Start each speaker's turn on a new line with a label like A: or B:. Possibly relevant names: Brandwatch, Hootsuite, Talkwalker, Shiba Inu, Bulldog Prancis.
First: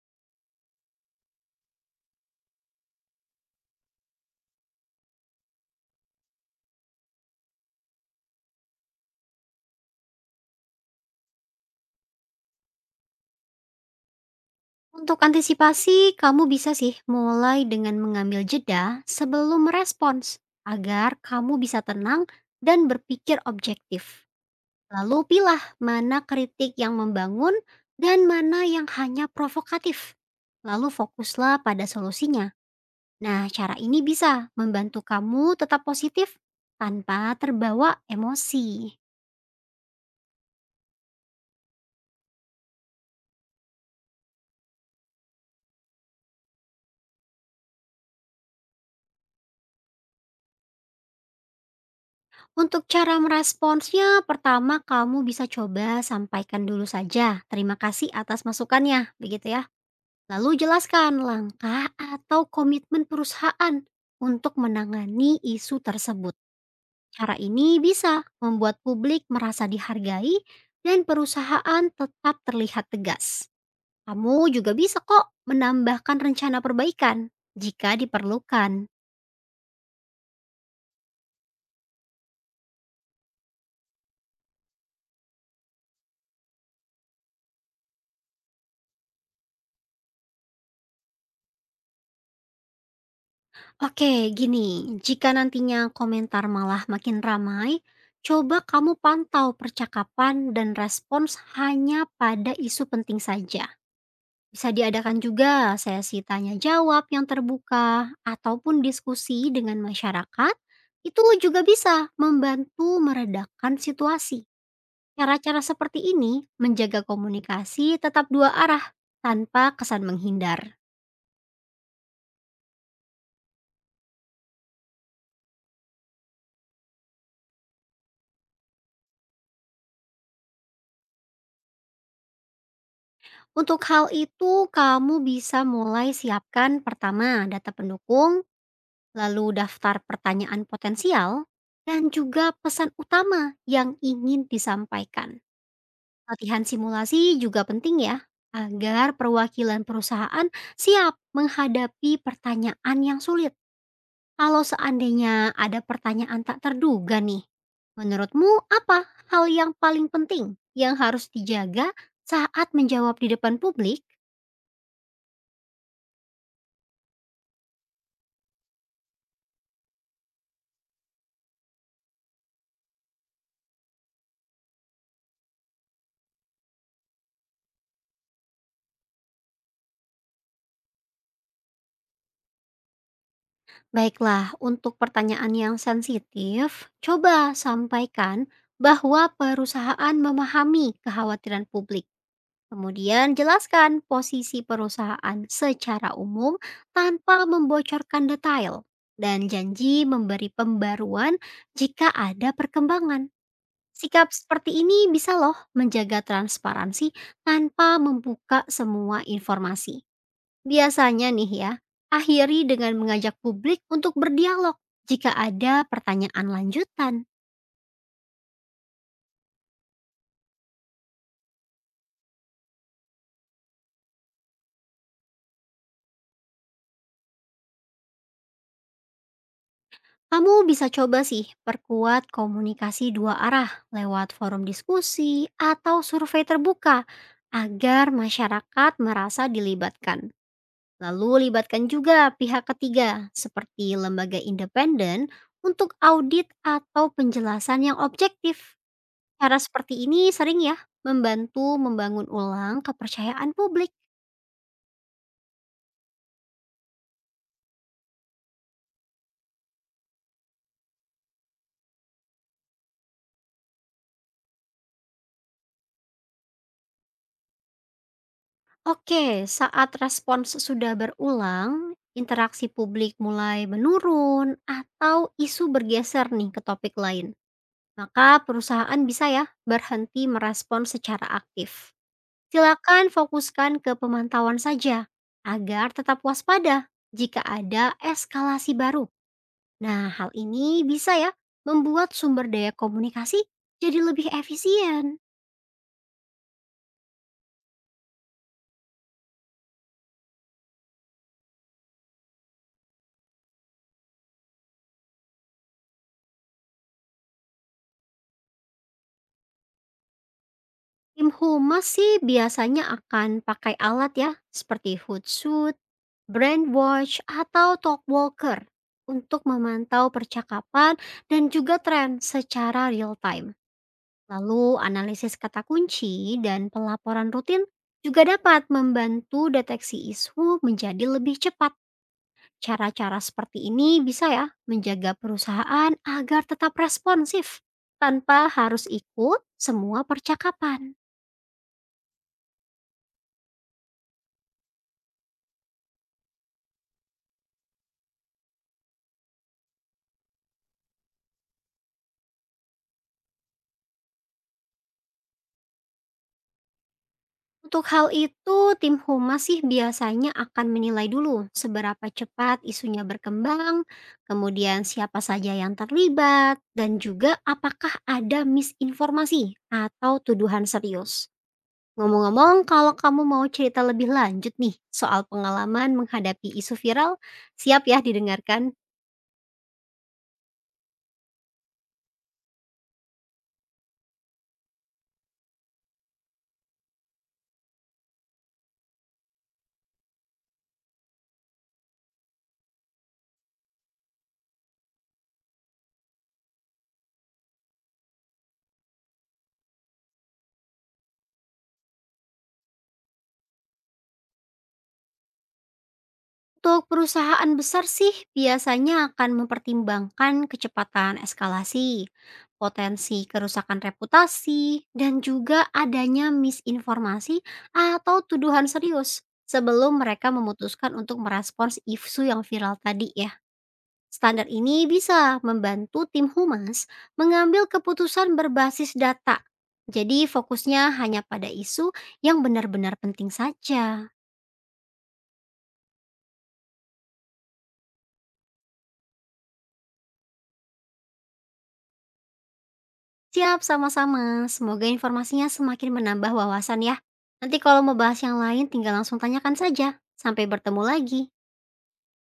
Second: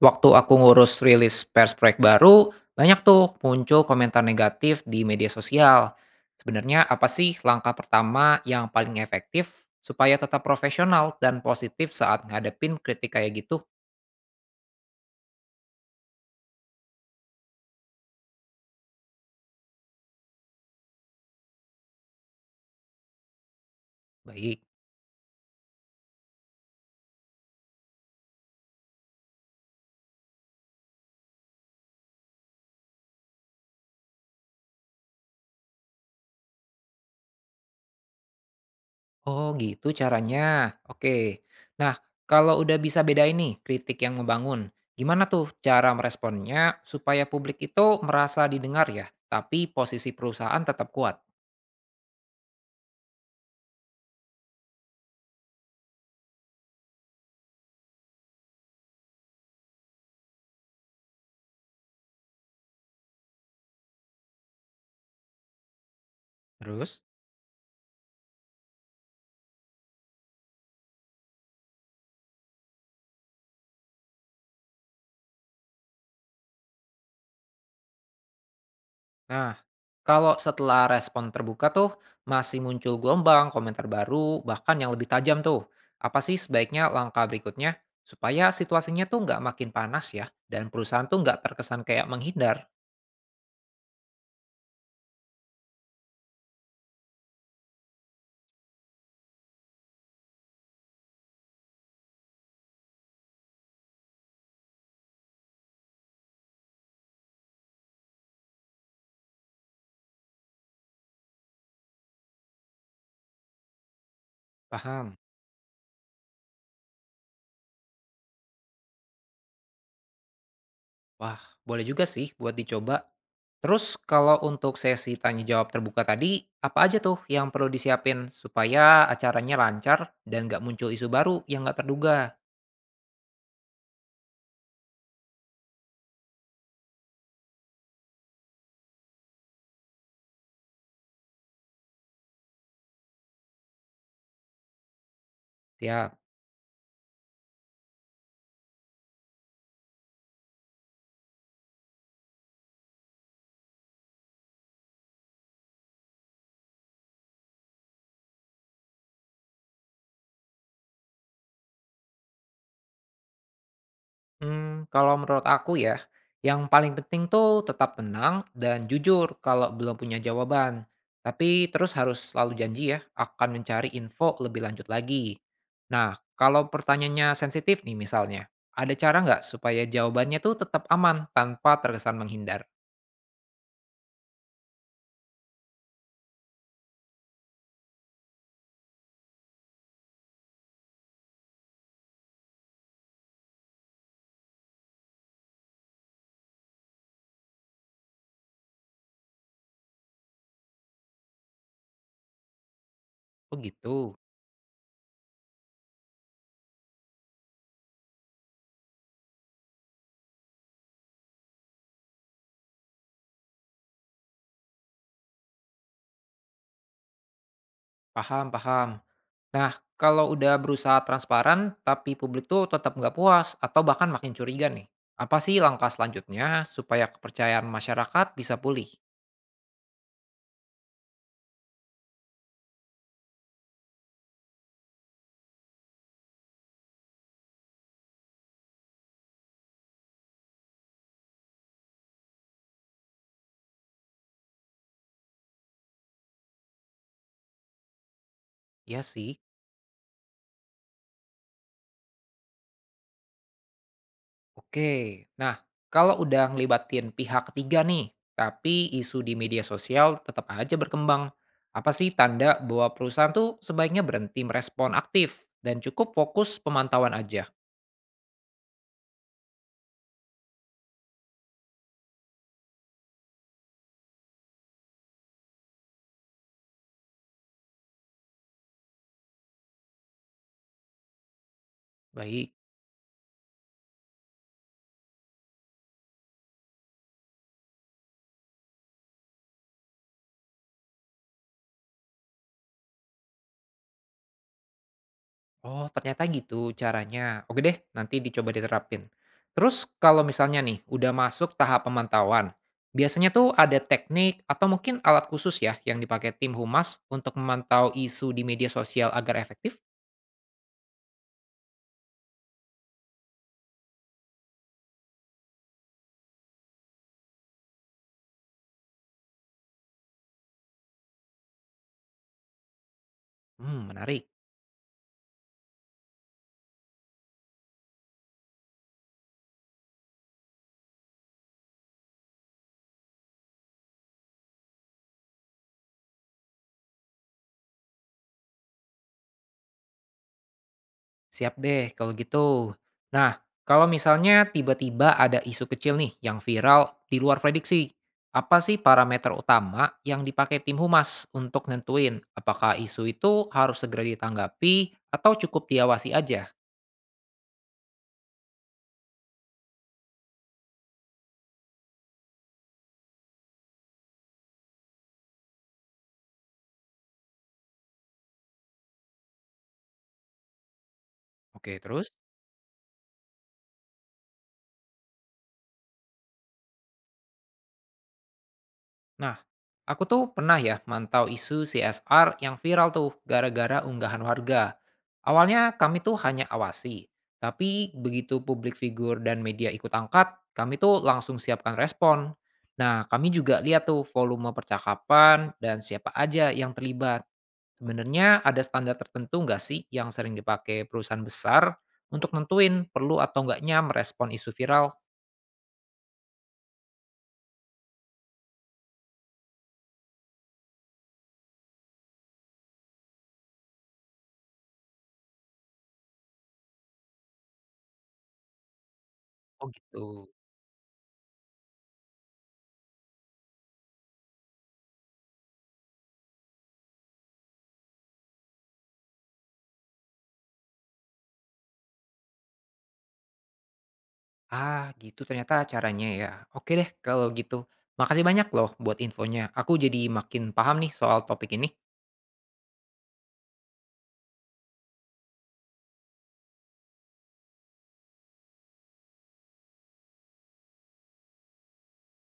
A: Waktu aku ngurus rilis pers proyek baru, banyak tuh muncul komentar negatif di media sosial. Sebenarnya apa sih langkah pertama yang paling efektif supaya tetap profesional dan positif saat ngadepin kritik kayak gitu?
B: Untuk antisipasi, kamu bisa sih mulai dengan mengambil jeda sebelum merespons agar kamu bisa tenang dan berpikir objektif.
A: Baik.
B: Lalu pilah mana kritik yang membangun dan mana yang hanya provokatif. Lalu fokuslah pada solusinya. Nah, cara ini bisa membantu kamu tetap positif tanpa terbawa emosi.
A: Oh gitu caranya. Oke. Nah, kalau udah bisa bedain nih kritik yang membangun, gimana tuh cara meresponnya supaya publik itu merasa didengar ya, tapi posisi perusahaan tetap kuat?
B: Untuk cara meresponsnya, pertama kamu bisa coba sampaikan dulu saja. Terima kasih atas masukannya, begitu ya. Lalu jelaskan langkah atau komitmen perusahaan untuk menangani isu tersebut.
A: Terus?
B: Cara ini bisa membuat publik merasa dihargai dan perusahaan tetap terlihat tegas. Kamu juga bisa kok menambahkan rencana perbaikan jika diperlukan.
A: Nah, kalau setelah respon terbuka tuh masih muncul gelombang, komentar baru, bahkan yang lebih tajam tuh, apa sih sebaiknya langkah berikutnya supaya situasinya tuh nggak makin panas ya dan perusahaan tuh nggak terkesan kayak menghindar?
B: Oke, gini, jika nantinya komentar malah makin ramai, coba kamu pantau percakapan dan respons hanya pada isu penting saja. Bisa diadakan juga sesi tanya jawab yang terbuka ataupun diskusi dengan masyarakat. Itu juga bisa membantu meredakan situasi.
A: Paham?
B: Cara-cara seperti ini menjaga komunikasi tetap dua arah tanpa kesan menghindar.
A: Wah, boleh juga sih buat dicoba. Terus kalau untuk sesi tanya jawab terbuka tadi, apa aja tuh yang perlu disiapin supaya acaranya lancar dan nggak muncul isu baru yang nggak terduga?
B: Untuk hal itu, kamu bisa mulai siapkan pertama data pendukung, lalu daftar pertanyaan potensial, dan juga pesan utama yang ingin disampaikan.
A: Siap.
B: Latihan simulasi juga penting ya, agar perwakilan perusahaan siap menghadapi pertanyaan yang sulit. Kalau seandainya ada pertanyaan tak terduga nih, menurutmu apa hal yang paling penting yang harus dijaga saat menjawab di depan publik?
A: Kalau menurut aku ya, yang paling penting tuh tetap tenang dan jujur kalau belum punya jawaban. Tapi terus harus selalu janji ya, akan mencari info lebih lanjut lagi. Nah, kalau pertanyaannya sensitif nih misalnya, ada cara nggak supaya jawabannya tuh tetap aman tanpa terkesan menghindar?
B: Baiklah, untuk pertanyaan yang sensitif, coba sampaikan bahwa perusahaan memahami kekhawatiran publik. Kemudian jelaskan posisi perusahaan secara umum tanpa membocorkan detail dan janji memberi pembaruan jika ada perkembangan.
A: Oh gitu,
B: Sikap seperti ini bisa loh menjaga transparansi tanpa membuka semua informasi. Biasanya nih ya, akhiri dengan mengajak publik untuk berdialog. Jika ada pertanyaan lanjutan,
A: paham paham. Nah, kalau udah berusaha transparan, tapi publik tuh tetap nggak puas atau bahkan makin curiga nih. Apa sih langkah selanjutnya supaya kepercayaan masyarakat bisa pulih?
B: kamu bisa coba sih perkuat komunikasi dua arah lewat forum diskusi atau survei terbuka agar masyarakat merasa dilibatkan. Lalu libatkan juga pihak ketiga seperti lembaga independen untuk audit atau penjelasan yang objektif.
A: Iya sih.
B: Cara seperti ini sering ya membantu membangun ulang kepercayaan publik.
A: Oke, nah kalau udah ngelibatin pihak ketiga nih, tapi isu di media sosial tetap aja berkembang. Apa sih tanda bahwa perusahaan tuh sebaiknya berhenti merespon aktif dan cukup fokus pemantauan aja?
B: Oke, saat respons sudah berulang, interaksi publik mulai menurun atau isu bergeser nih ke topik lain, maka perusahaan bisa ya berhenti merespon secara aktif.
A: Baik.
B: Silakan fokuskan ke pemantauan saja agar tetap waspada jika ada eskalasi baru. Nah, hal ini bisa ya membuat sumber daya komunikasi jadi lebih efisien.
A: Oh, ternyata gitu caranya. Oke deh, nanti dicoba diterapin. Terus kalau misalnya nih udah masuk tahap pemantauan, biasanya tuh ada teknik atau mungkin alat khusus ya yang dipakai tim humas untuk memantau isu di media sosial agar efektif?
B: Tim humas sih biasanya akan pakai alat ya, seperti Hootsuite, Brandwatch, atau Talkwalker untuk memantau percakapan dan juga tren secara real time.
A: Hmm, menarik.
B: Lalu analisis kata kunci dan pelaporan rutin juga dapat membantu deteksi isu menjadi lebih cepat. Cara-cara seperti ini bisa ya menjaga perusahaan agar tetap responsif tanpa harus ikut semua percakapan.
A: Siap deh kalau gitu. Nah, kalau misalnya tiba-tiba ada isu kecil nih yang viral di luar prediksi, apa sih parameter utama yang dipakai tim humas untuk nentuin apakah isu itu harus segera ditanggapi atau cukup diawasi aja?
B: Untuk hal itu, tim humas sih biasanya akan menilai dulu seberapa cepat isunya berkembang, kemudian siapa saja yang terlibat, dan juga apakah ada misinformasi atau tuduhan serius.
A: Oke, terus?
B: Ngomong-ngomong, kalau kamu mau cerita lebih lanjut nih soal pengalaman menghadapi isu viral, siap ya didengarkan.
A: Nah, aku tuh pernah ya mantau isu CSR yang viral tuh gara-gara unggahan warga. Awalnya kami tuh hanya awasi, tapi begitu publik figur dan media ikut angkat, kami tuh langsung siapkan respon. Nah, kami juga lihat tuh volume percakapan dan siapa aja yang terlibat. Sebenarnya ada standar tertentu nggak sih yang sering dipakai perusahaan besar untuk nentuin perlu atau nggaknya merespon isu viral?
B: Untuk perusahaan besar sih biasanya akan mempertimbangkan kecepatan eskalasi, potensi kerusakan reputasi, dan juga adanya misinformasi atau tuduhan serius
A: Oh
B: sebelum
A: gitu.
B: mereka memutuskan untuk merespons isu yang viral tadi ya. Standar ini bisa membantu tim humas mengambil keputusan berbasis data. Jadi fokusnya hanya pada isu yang benar-benar penting saja.
A: Ah, gitu ternyata caranya ya. Oke deh kalau gitu. Makasih banyak loh buat infonya. Aku jadi makin paham nih soal topik ini.
B: Siap, sama-sama. Semoga informasinya semakin menambah wawasan ya. Nanti kalau mau bahas yang lain tinggal langsung tanyakan saja. Sampai bertemu lagi.